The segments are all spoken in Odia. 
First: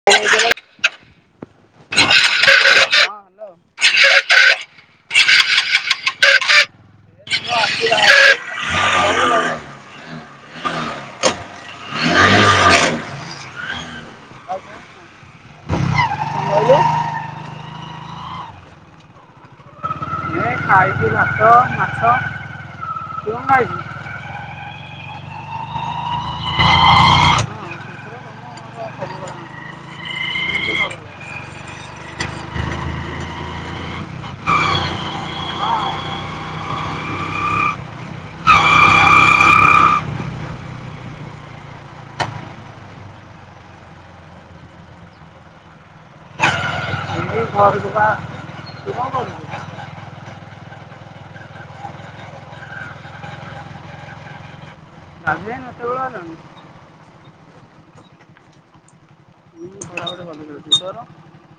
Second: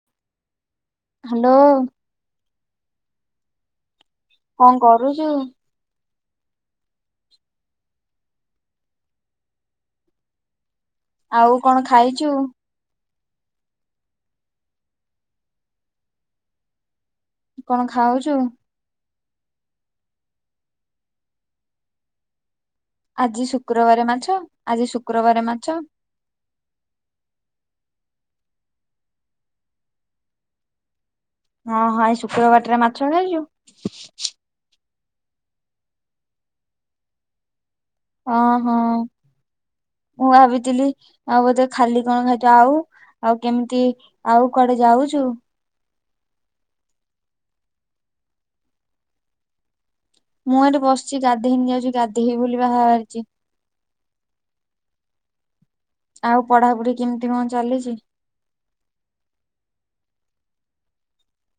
[unintelligible] ହାଲୋ। ହଁ। ହ୍ୟାଲୋ କଣ କରୁଚୁ? [unintelligible] [unintelligible] ଆଉ କଣ ଖାଇଛୁ? ତୁ କଣ ଖାଉଚୁ? ଏ ଖାଇଥିଲା ଭାତ ମାଛ। ତୁ କଣ ଆଜି ଖାଇଛୁ? ଶୁକ୍ରବାରେ ମାଛ-ଆଜି ଶୁକ୍ରବାରେ ମାଛ। ହଁ -ହଁ ଆଜି ଶୁକ୍ରବାର ଟାରେ ମାଛ ଖାଇଚୁ। ଓ ହଁ ମୁଁ ଭାବିଥିଲି ଆଉ ବୋଧେ ଖାଲି କଣ ଖାଇ [unintelligible] ଆଉ ଆଉ କେମିତି- ଆଉ କୁଆଡେ ଯାଉଚୁ? ଏଇ ଘରକୁ ପା। ତୁ କଣ୍ କରୁଚୁ? ମୁଁ ଏଠି ବସିଚି ଗାଧେଇନି ଯାଉଚି ଗାଧଇବି ବୋଲି ବାହାରିଚି। ଗାଧେଇନ ଏତେ ବେଳ ହେଲାଣି। ଆଉ ପଢାପଢି କେମିତି କଣ ଚାଲିଚି? [unintelligible]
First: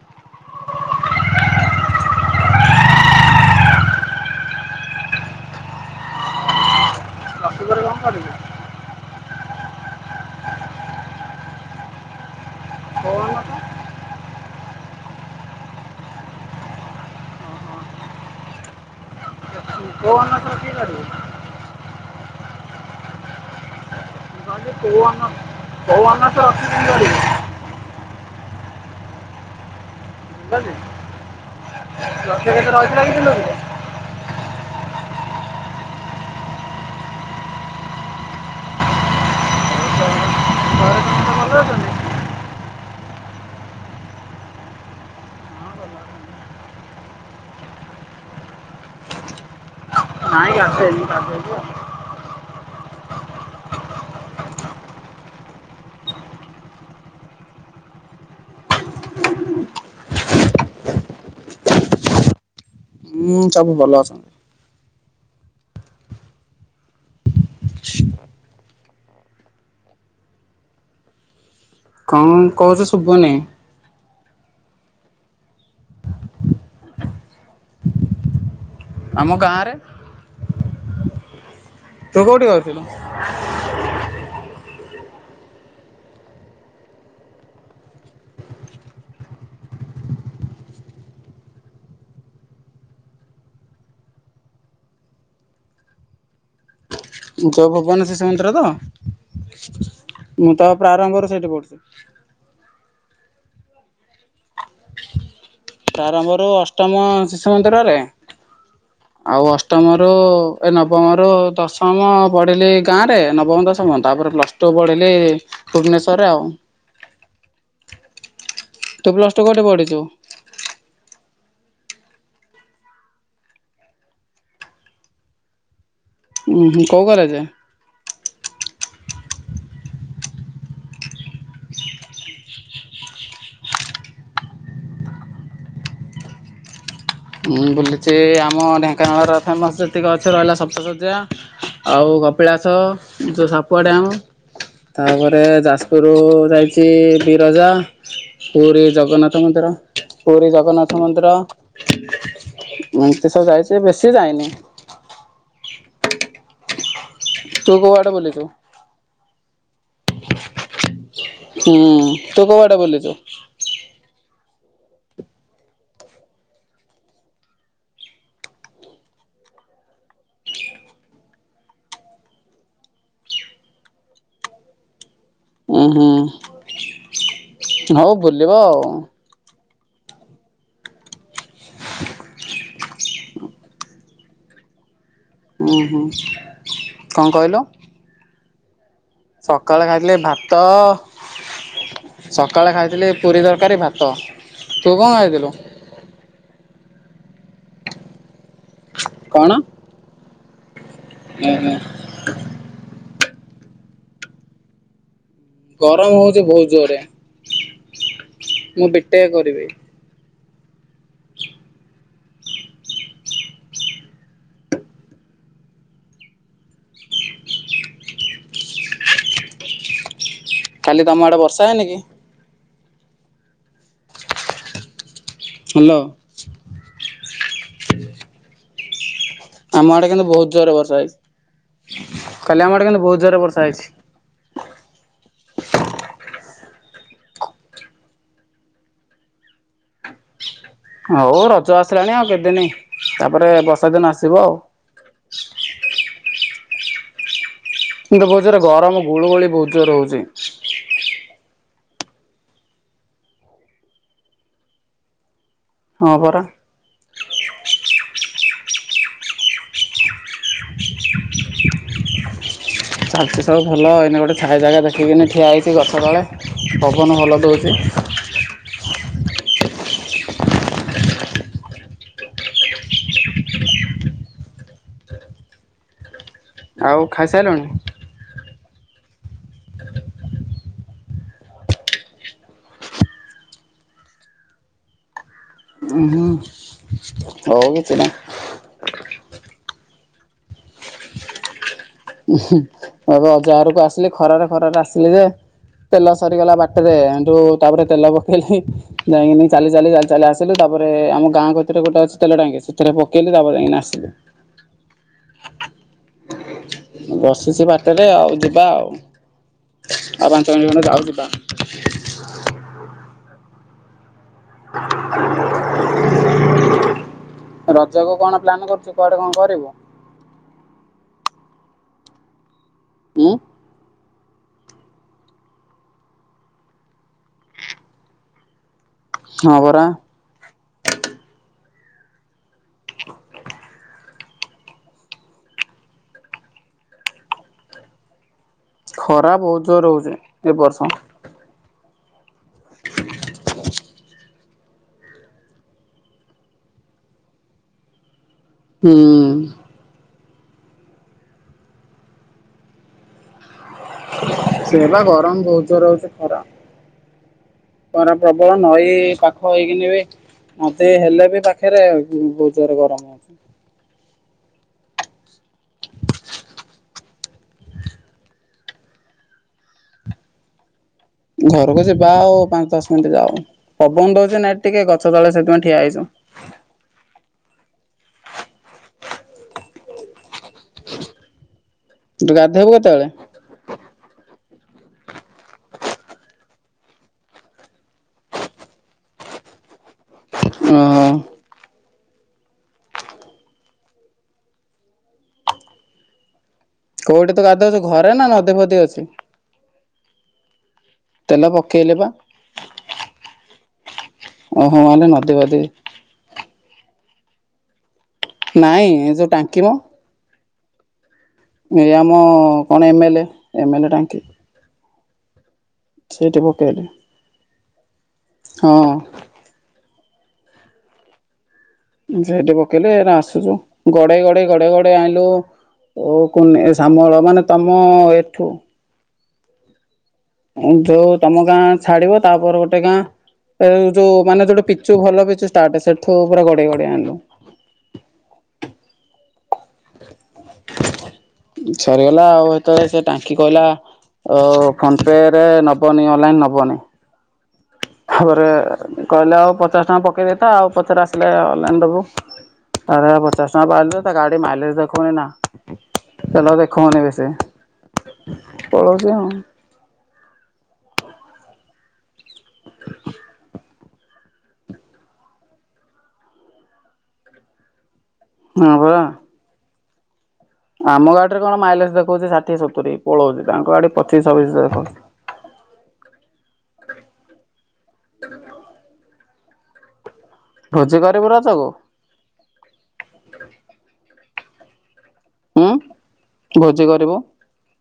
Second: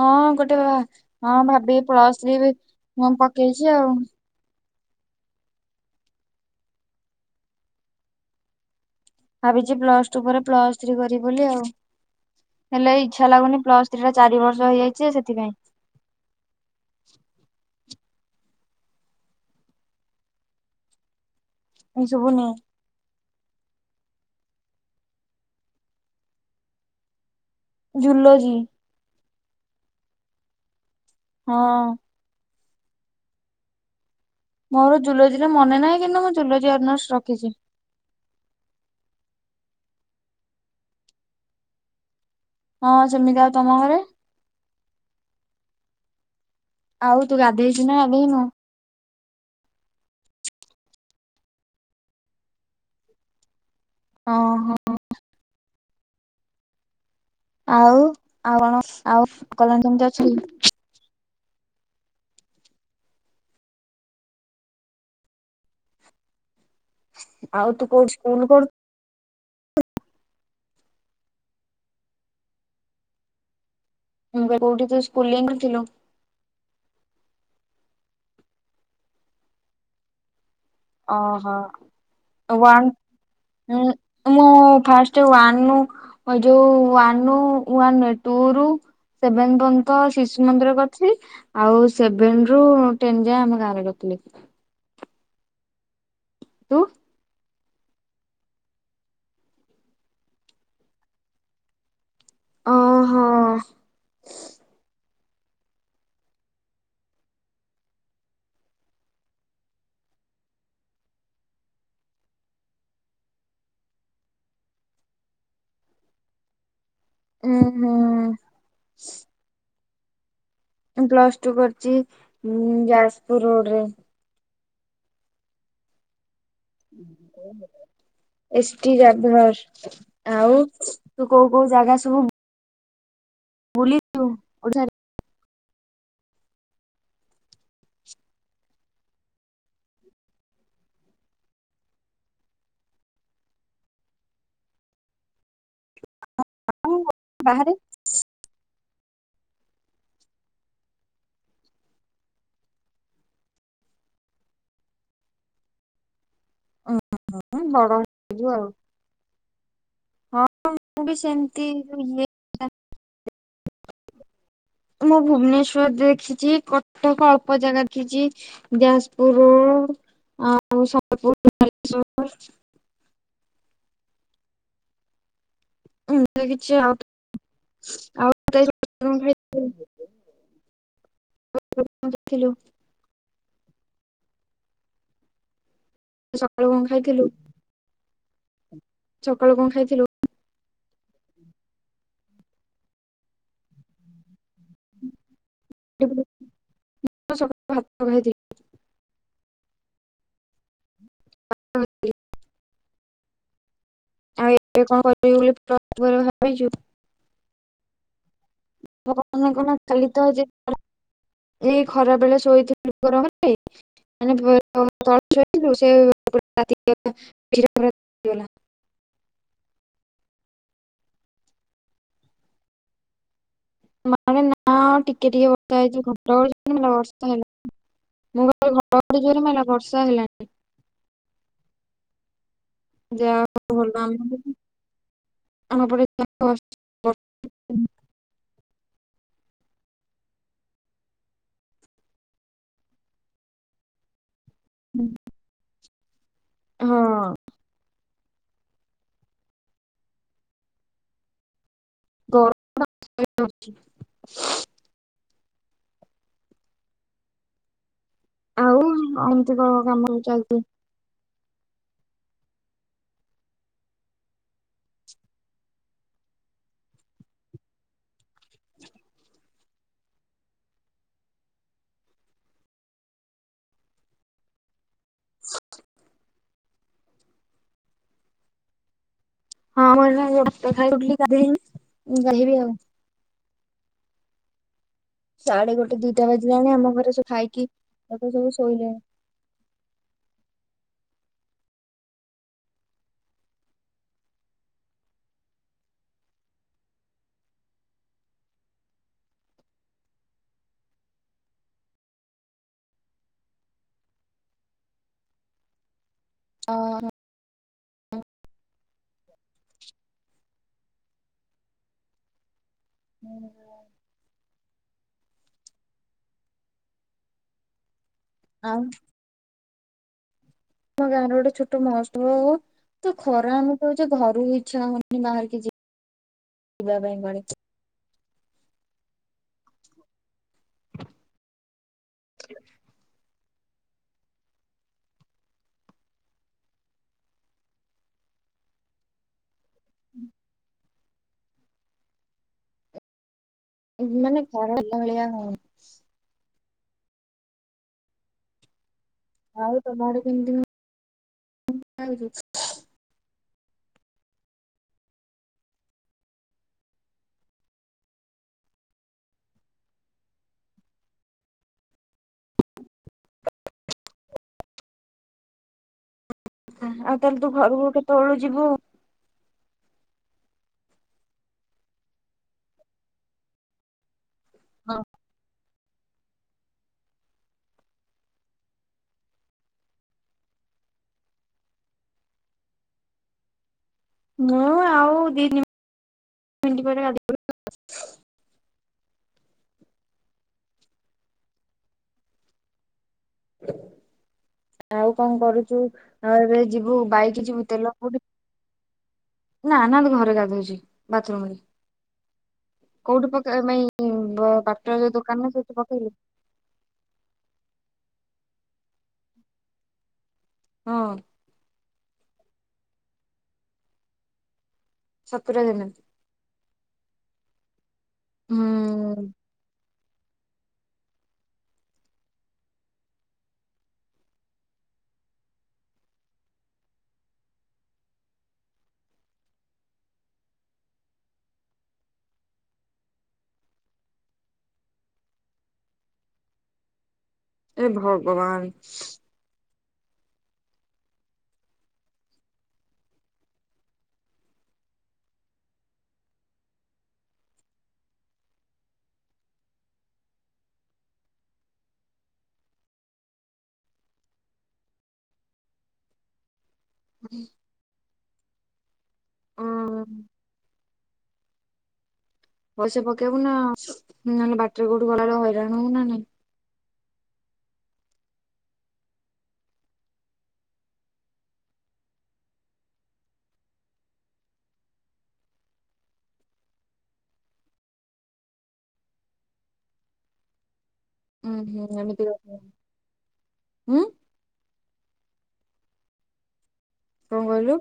ହଁ ଗୋଟେ- ହଁ ଭାବି ପ୍ଲସ ଥ୍ରି ବି ମୁଁ ପକେଇଚି ଆଉ। ପ୍ଲସ୍ ଟୁ ପରେ କଣ କରିବୁ? ଭାବିଚି ପ୍ଲସ୍ ଟୁ ପରେ ପ୍ଲସ୍ ଥ୍ରୀ କରିବି ବୋଲି ଆଉ। ହେଲେ କୋଉ ଇଛା ଅନର୍ସ? ଲାଗୁନି ପ୍ଲସ୍ ଥ୍ରୀ ଟା ଚାରି ବର୍ଷ ହେଇଯାଇଚି ଯେ ସେଥିପାଇଁ। କଉ ଅନର୍ଶ ଠିକ୍ କରିବୁ? ଭାଇ ଶୁବୁନି। କଉ ଅନର୍ସ କଉ ଅନର୍ସ ରଖି [unintelligible] ଜୁଲୋଜି। ଜୁଲୋଜି? ହଁ। [unintelligible] ମୋର ଜୁଲୋଜିରେ ମନେ ନାହିଁ କିନ୍ତୁ ମୁଁ ଜୁଲୋଜି ଅନର୍ଶ ରଖିଚି। ଘରେ ସମସ୍ତେ ଭଲ ଅଛନ୍ତି? ହଁ ସେମିତି- ଆଉ ତମ ଘରେ? ଆଉ ତୁ ଗାଧେଇଚୁ ନା ଗାଧେଇନୁ? ନାଇଁ ଗାଧେଇନି ଗାଧେଇବି ଆଉ। ହଁ -ହଁ। ଆଉ- ଆଉ କଣ ଆଉ [unintelligible] କେମିତି ଅଛି? ହୁଁ ସବୁ ଭଲ ଅଛନ୍ତି। ଆଉ ତୁ କଉଠି ସ୍କୁଲ୍ କରୁ କଣ୍ କହୁଚୁ ଶୁବୁନି। ହୁଁ ବ [unintelligible] କଉଠି ତୁ ସ୍କୁଲିଂ କରିଥିଲୁ। ଆମ ଗାଁରେ। ଓହୋ ତୁ କୋଉଠି କରୁଥିଲୁ? ୱାନ୍ ହୁଁ ମୁଁ ଫାଷ୍ଟେ ୱାନ୍ ରୁ ଯଉ ୱାନ୍ ରୁ ୱାନ୍ ନୁହେଁ ଟୁ ରୁ ସେଭେନ୍ ପର୍ଯ୍ୟନ୍ତ ଶିଶୁ ମନ୍ଦିରରେ କରିଥିଲି। ଆଉ ସେଭେନ୍ ରୁ ଟେନ୍ ଯାଏଁ ଆମ ଗାଁ ରେ କରିଥିଲି। ତୁ? ଯଉ ଭୁବନ ଶିଶୁ ମନ୍ଦିର ତ ମୁଁ ତ ପ୍ରାରମ୍ଭରୁ ସେଇଠି ପଢୁଥିଲି। ଅ- ହୋ। ପ୍ରାରମ୍ଭରୁ ଅଷ୍ଟମ ଶିଶୁ ମନ୍ଦିରରେ ଁ ଆଉ ଅଷ୍ଟମରୁ ଏ ନବମରୁ ଦଶମ ପଢ଼ିଲି ଗାଁରେ ନବମ ଦଶମ ତାପରେ ପ୍ଲସ୍ ଟୁ ପଢିଲି ଭୁବନେଶ୍ଵରରେ ଆଉ। ଉୁଁ- ହୁଁ। ତୁ ପ୍ଲସ୍ ଟୁ କଉଠେ ପଢିଚୁ? ମୁଁ ପ୍ଲସ ଟୁ କରିଛି ଉଁ ଯାଜପୁର ରୋଡରେ। ଉଁ ହୁଁ କୋଉ କଲେଜ? [inaudible] ଏସ୍ ଟି ଜାଭିୟର ଆଉ ତୁ କୋଉ କୋଉ ଜାଗା ସବୁ ବୁଲିଚୁ ଓଡ଼ିଶା ରେ। ମୁଁ ବୁଲିଛି ଆମ ଢେଙ୍କାନାଳର ଫେମସ୍ ଯେତିକ ଅଛି ରହିଲା ସପ୍ତସଯ୍ୟା। ଆଉ କପିଳାସ ଯୋଉ ସାପୁଆ ଡ୍ୟାମ। ତାପରେ ଯାଜପୁରୁ ଯାଇଚି। ବିରଜା ବାହାରେ ପୁରୀ ଜଗନ୍ନାଥ ମନ୍ଦିର ପୁରୀ ଜଗନ୍ନାଥ ମନ୍ଦିର। ଏମିତି ସବୁ ଯାଇଚି ବେଶି ଯାଇନି। ଉଁ ତୁ ବଡ କୋଉଆଡେ ହେଇଯିବୁ ବୁଲିଚୁ। ଆଉ ହଁ ମୁଁ ବି ସେମିତି ହୁଁ ତୁ ଇଏ କୋଉଆଡ଼େ ବୁଳିଚୁ। ମୁଁ ଭୁବନେଶ୍ଵର ଦେଖିଚି କଟକ ଅଳ୍ପ ଜାଗା ଦେଖିଛି। ଯାଜପୁର ରୋଡ ଆଉ ସମ୍ବଲପୁର, ବାଲେଶ୍ଵର। ଉଁ ହୁଁ ଏମତି କିଛି ଆଉ, ହଉ ଆଉ ବୁଲିବ ତୁ ଆଜି [unintelligible] [unintelligible] ଉଁ ହୁଁ। ଆଜି ସକାଳୁ କଁ କଣ ଖାଇଥିଲୁ। କହିଲୁ? ସକାଳୁ କଣ ସକାଳେ ଖାଇଥିଲୁ? ଖାଇଥିଲି ଭାତ। ସକାଳେ ଖାଇଥିଲି ପୁରୀ ତରକାରୀ ଭାତ ତୁ କଁ ଖାଇଥିଲୁ। ମୁଁ ସକାଳେ ଭାତ ଖାଇଥିଲି। କଣ। ଉଁ ହୁଁ। [unintelligible] ଗରମ ହଉଚି ବହୁତ ଭାବିଛୁ ଜୋରରେ। ମୁଁ ବିଟେକ୍ କରିବି। [unintelligible] ଏଇ ଖରାବେଳେ ଶୋଇଥିଲି ଉପର ଘରେ। [unintelligible] କାଲି ତମ ଆଡେ ବର୍ଷା ହେଇନି କି। ମାନେ ନା ଟିକେ ଟିକେ ବର୍ଷା ହ୍ୟାଲୋ ହେଇଚି ଘୋଟଉଚି କିନ୍ତୁ ବର୍ଷା ହେଲାନି। ମୁଁ କହିଲି ଘଡ଼ ଘଡି ଜୋରରେ ମାଇଲା ଆମ ବର୍ଷା ଆଡେ କିନ୍ତୁ ହେଲାନି କି ବହୁତ ଜୋରରେ ବର୍ଷା ହେଇଚି, କାଲି ଆମ ଆଡେ କିନ୍ତୁ ବହୁତ ଜୋରରେ ବର୍ଷା ହେଇଛି। ଆମର ବି। [unintelligible] ହଉ ରଜ ଆସିଲାଣି ଆଉ କେତେଦିନି ତାପରେ ବର୍ଷା ଦିନ ଆସିବ ଆଉ। ହୁଁ। ହଁ। କିନ୍ତୁ ବହୁତ ଯୋର ରେ ଗରମ ଗୁଳୁ ଗୁଳି ବହୁତ ଜୋର ହଉଛି। ଗରମ ସହି ହଉନି। ହଁ ପରା। ଆଉ ଆଉ ଏମିତି କଁ କାମ ଏବେ ଚାଲିଛି। କି କିଉ, କି କିଉ, କି କିଉ, କି କିଉ। ଚାଲିଛି ସବୁ ଭଲ ଏଇନେ ଗୋଟେ ଛାଇ ଜାଗା ଦେଖିକିନି ଠିଆ ହେଇଛି ଗଛ ତଳେ ପବନ ଭଲ ଦଉଚି। ସତରେ ଆଉ ଖାଇ ସାଇଲଣି। ହଁ ମୁଁ ଏଇନେ ଭାତଖାଇକି ଉଠିଲି ଗାଧେଇନି, ଗାଧେଇବି ଆଉ। ସାଢେ ଗୋଟେ ଉହୁଁ ଦିଟା ବାଜିଲାଣି ଆମ ଘରେ ସବୁ ଖାଇକି ହଉ କିଛି ନାହିଁ। ଲୋକ ସବୁ ଶୋଇଲେଣି। ଉହୁଁ, ଏବେ ଅଜାଘରକୁ ଆସିଲେ ଖରାରେ ଖରାରେ ଆସିଲି ଯେ ତେଲ ସରିଗଲା ବାଟରେ ସେଠୁ ତାପରେ ତେଲ ପକେଇଲି ଯାଇକିନି ଚାଲି ଚାଲି ଚା ଚାଲି ଆସିଲି ତାପରେ ଆମ ଗାଁ କତିରେ ଗୋଟେ ଅଛି ତେଲ ଟାଙ୍କି ସେଥିରେ ପକେଇଲି ତାପରେ ଯାଇକିନା ଆସିଲି। ଅହଃ। ବସିଛି ବାଟରେ ଆଉ ଯିବା ଆଉ, ଆଉ ପାଞ୍ଚ ମିନିଟଖଣ୍ଡେ ଯାଉ ଯିବା। [unintelligible] [inaudible] ରଜ କୁ କଣ ପ୍ଲାନ୍ ଆଉ କରୁଚୁ ଆମ କୁଆଡେ କଣ କରିବୁ? ଆମ ଗାଁରେ ଗୋଟେ ଛୋଟ ମହୋତ୍ସବ ହଉ, ତ ଉଁ ଖରା ଆମ ହଉଯେ ଘରୁ ଇଚ୍ଛା ହଉନି ବାହାରିକି ଯିବା ପାଇଁ କୁଆଡେ। ହଁ ପରା। [unintelligible] ଖରା ବହୁତ ଜୋରେ ହଉଚି ଏ ବର୍ଷ। [inaudible] ଏବେମାନେ ଖରା ହେଲା ଭଳିଆ ହଉନି। ହୁଁ। ଆଉ ତମ ଆଡେ କେମିତି [unintelligible] ହଉ ଛି? ସେଇଆ ବା ଗରମ ବହୁତ ଜୋରେ ହଉଛି ଖରା। ଖରା ପ୍ରବଳ ନଈ ପାଖ ହେଇକିନି ବି ନଦୀ ହେଲେ ବି ପାଖେରେ ବହୁତ୍ ଜୋରେ ଗରମ ହ ଆଉ ତାହେଲେ ତୁ ଘରକୁ କେତେବେଳୁ ଯିବୁ? ଘରକୁ ଯିବା ଆଉ ପାଞ୍ଚ ଦଶ ମିଣ୍ଟ ଯାଉ ପବନ ଦଉଛି ନା ଏ ଟିକେ ଗଛ ତଳେ ସେଥିପାଇଁ ଠିଆ ହେଇଚୁ। ତୁ ଗାଧେବୁ କେତବେଳେ? ମୁଁ ଆଉ ଦି ମିଣ୍ଟି ପରେ ଗାଧେଇ [unintelligible] ଅଁ ହଁ। ଆଉ କଣ କରୁଚୁ? ହଁ ଏବେ ଯିବୁ କୋଉଠି ତୁ ବାଇକି ଯିବୁ ଗାଧଉଛୁ ତେଲ ଘରେ କୋଉଠି ନା ନଦୀ ଫଦୀ ଅଛି? ନା ନା ଘରେ ଗାଧଉଛି ବାଥ ତେଲ ପକେଇଲେ ପା? କୋଉଠି ପକେଇ ମାଇଁ ବ ଓହୋ ବାଟରେ ଆଲୋ ଯୋଉ ନଦୀ ଦୋକାନ ରେ ବଦୀ ସେଇଠି ପକେଇଲୁ? ନାଇଁ ଏ ଯୋଉ ଟାଙ୍କି ର। ହଁ। ଏ। ଆମ କଣ ଏମେଲେ ଏମେଲେ ଟାଙ୍କି। ସପୁର ଜାଣନ୍ତି। ସେଇଠି ପକେଇଲି। ହଁ। ହୁଁ ସେଇଠି ପକେଇଲି ଏଇନେ ଆସୁଛୁ ଗଡେଇ ଗଡେଇ ଗଡେଇ ଗଡେଇ ଆଣିଲୁ ଏ କୁନି ଶାମଳ ମାନେ ତମ ଏଠୁ। ଏ ଯୋଉ ତମ ଗାଁ ଛାଡିବ ତାପରେ ଗୋଟେ ଗାଁ। ଏଉ ଯୋଉ ମାନେ ଯୋଉଠି ପିଚୁ ଭଲ ପିଚୁ ଷ୍ଟାର୍ଟ ସେଠୁ ପୁରା ଗଡେଇ ଗଡେଇ ଆଣିଲୁ। ଏ ଭଗବାନ। ସରିଗଲା ଆଉ ହେତ ଏ ସେ ଟାଙ୍କି କହିଲା ଓ ଫୋନ ପେରେ ନବନି ଅନଲାଇନ୍ ନବନି। ଥରେ କହିଲେ ଆଉ ପଚାଶ ଟଙ୍କା ପକେଇ ଦେଇଥା ଆଉ ପଛରେ ଆସିଲେ ଅନଲାଇନ୍ ଦବୁ। ତା ପଚାଶ ଟଙ୍କା ପାଇଲି ଯେ ଗାଡି ମାଇଲେଜ ଦେଖଉନି ନା। ତେଲ ଦେଖୋଉନି ବେଶୀ ପଳଉଚି ଆଉ। ହଁ। ପଇସା ପକେଇବୁ ନା ନହେଲେ ବାଟରେ କୋଉଠୁ ଗଲାବେଳେ ହଇରାଣ ହବୁ ନା ନାଇଁ। ହଁ ବା। ଆମ ଗାଡ଼ି ରେ କଣ ମାଇଲେଜ ଦେଖଉଛି ଷାଠିଏ ସତୁରି ପଳଉଚି ତାଙ୍କ ଗାଡ଼ି ପଚିଶ ଛବିଶରେ ଦେଖଉଛି। ଭୋଜି କରରେବୁର ହୁଁ ହୁଁ ଏମିତି [unintelligible] ହୁଁ ଉଁ ଭୋଜି କରିବ। କଣ କହିଲୁ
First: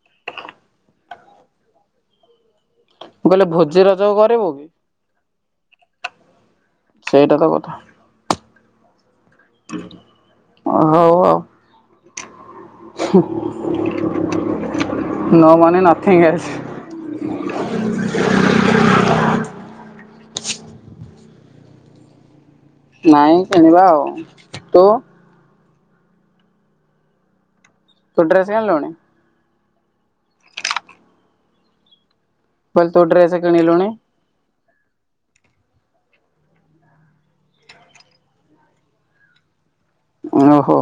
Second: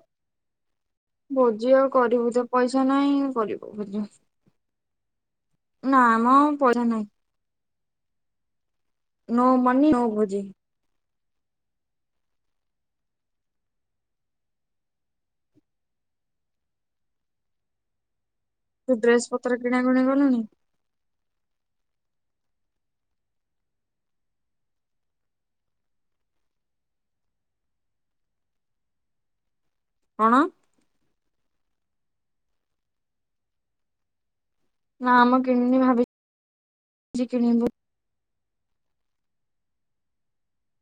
ଭୋଜି ଆଉ କରିବୁ ତ। ପଇସା ନାହିଁ ମୁଁ କହିଲି କରିବ ଭୋଜି ରଜକୁ କରିବୁ କି? ନା ଆମ ପଇସା ନାହିଁ। ତାଙ୍କ କଥା। ନୋ ମନି ନୋ ଭୋଜି। ହଉ ଆଉ। ନ ମନି ନଥିଙ୍ଗ ଏସ୍‌। ତୁ ଡ୍ରେସ ପତ୍ର କିଣା କିଣି ଗଲୁଣି? ନାଇଁ କିଣିବା ଆଉ ତୁ? ତୁଡ୍ରେସ କିଣି ଲୁଣି। କଣ। କହିଲି ତୁ ଡ୍ରେସ କିଣିଲୁଣି? ନାମ କିଣିନି ଭାବି ଚି କିଣିବି ଓଣ ହୋ।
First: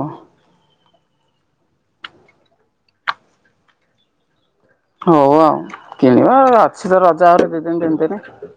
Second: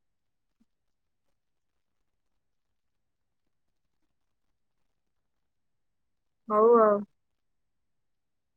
ହଉ ଆଉ କିଣିବା ଆଉ ଅଛି ତ ରଜା ଆହୁରି ଦି ଦିନ ତିନ ଦିନ।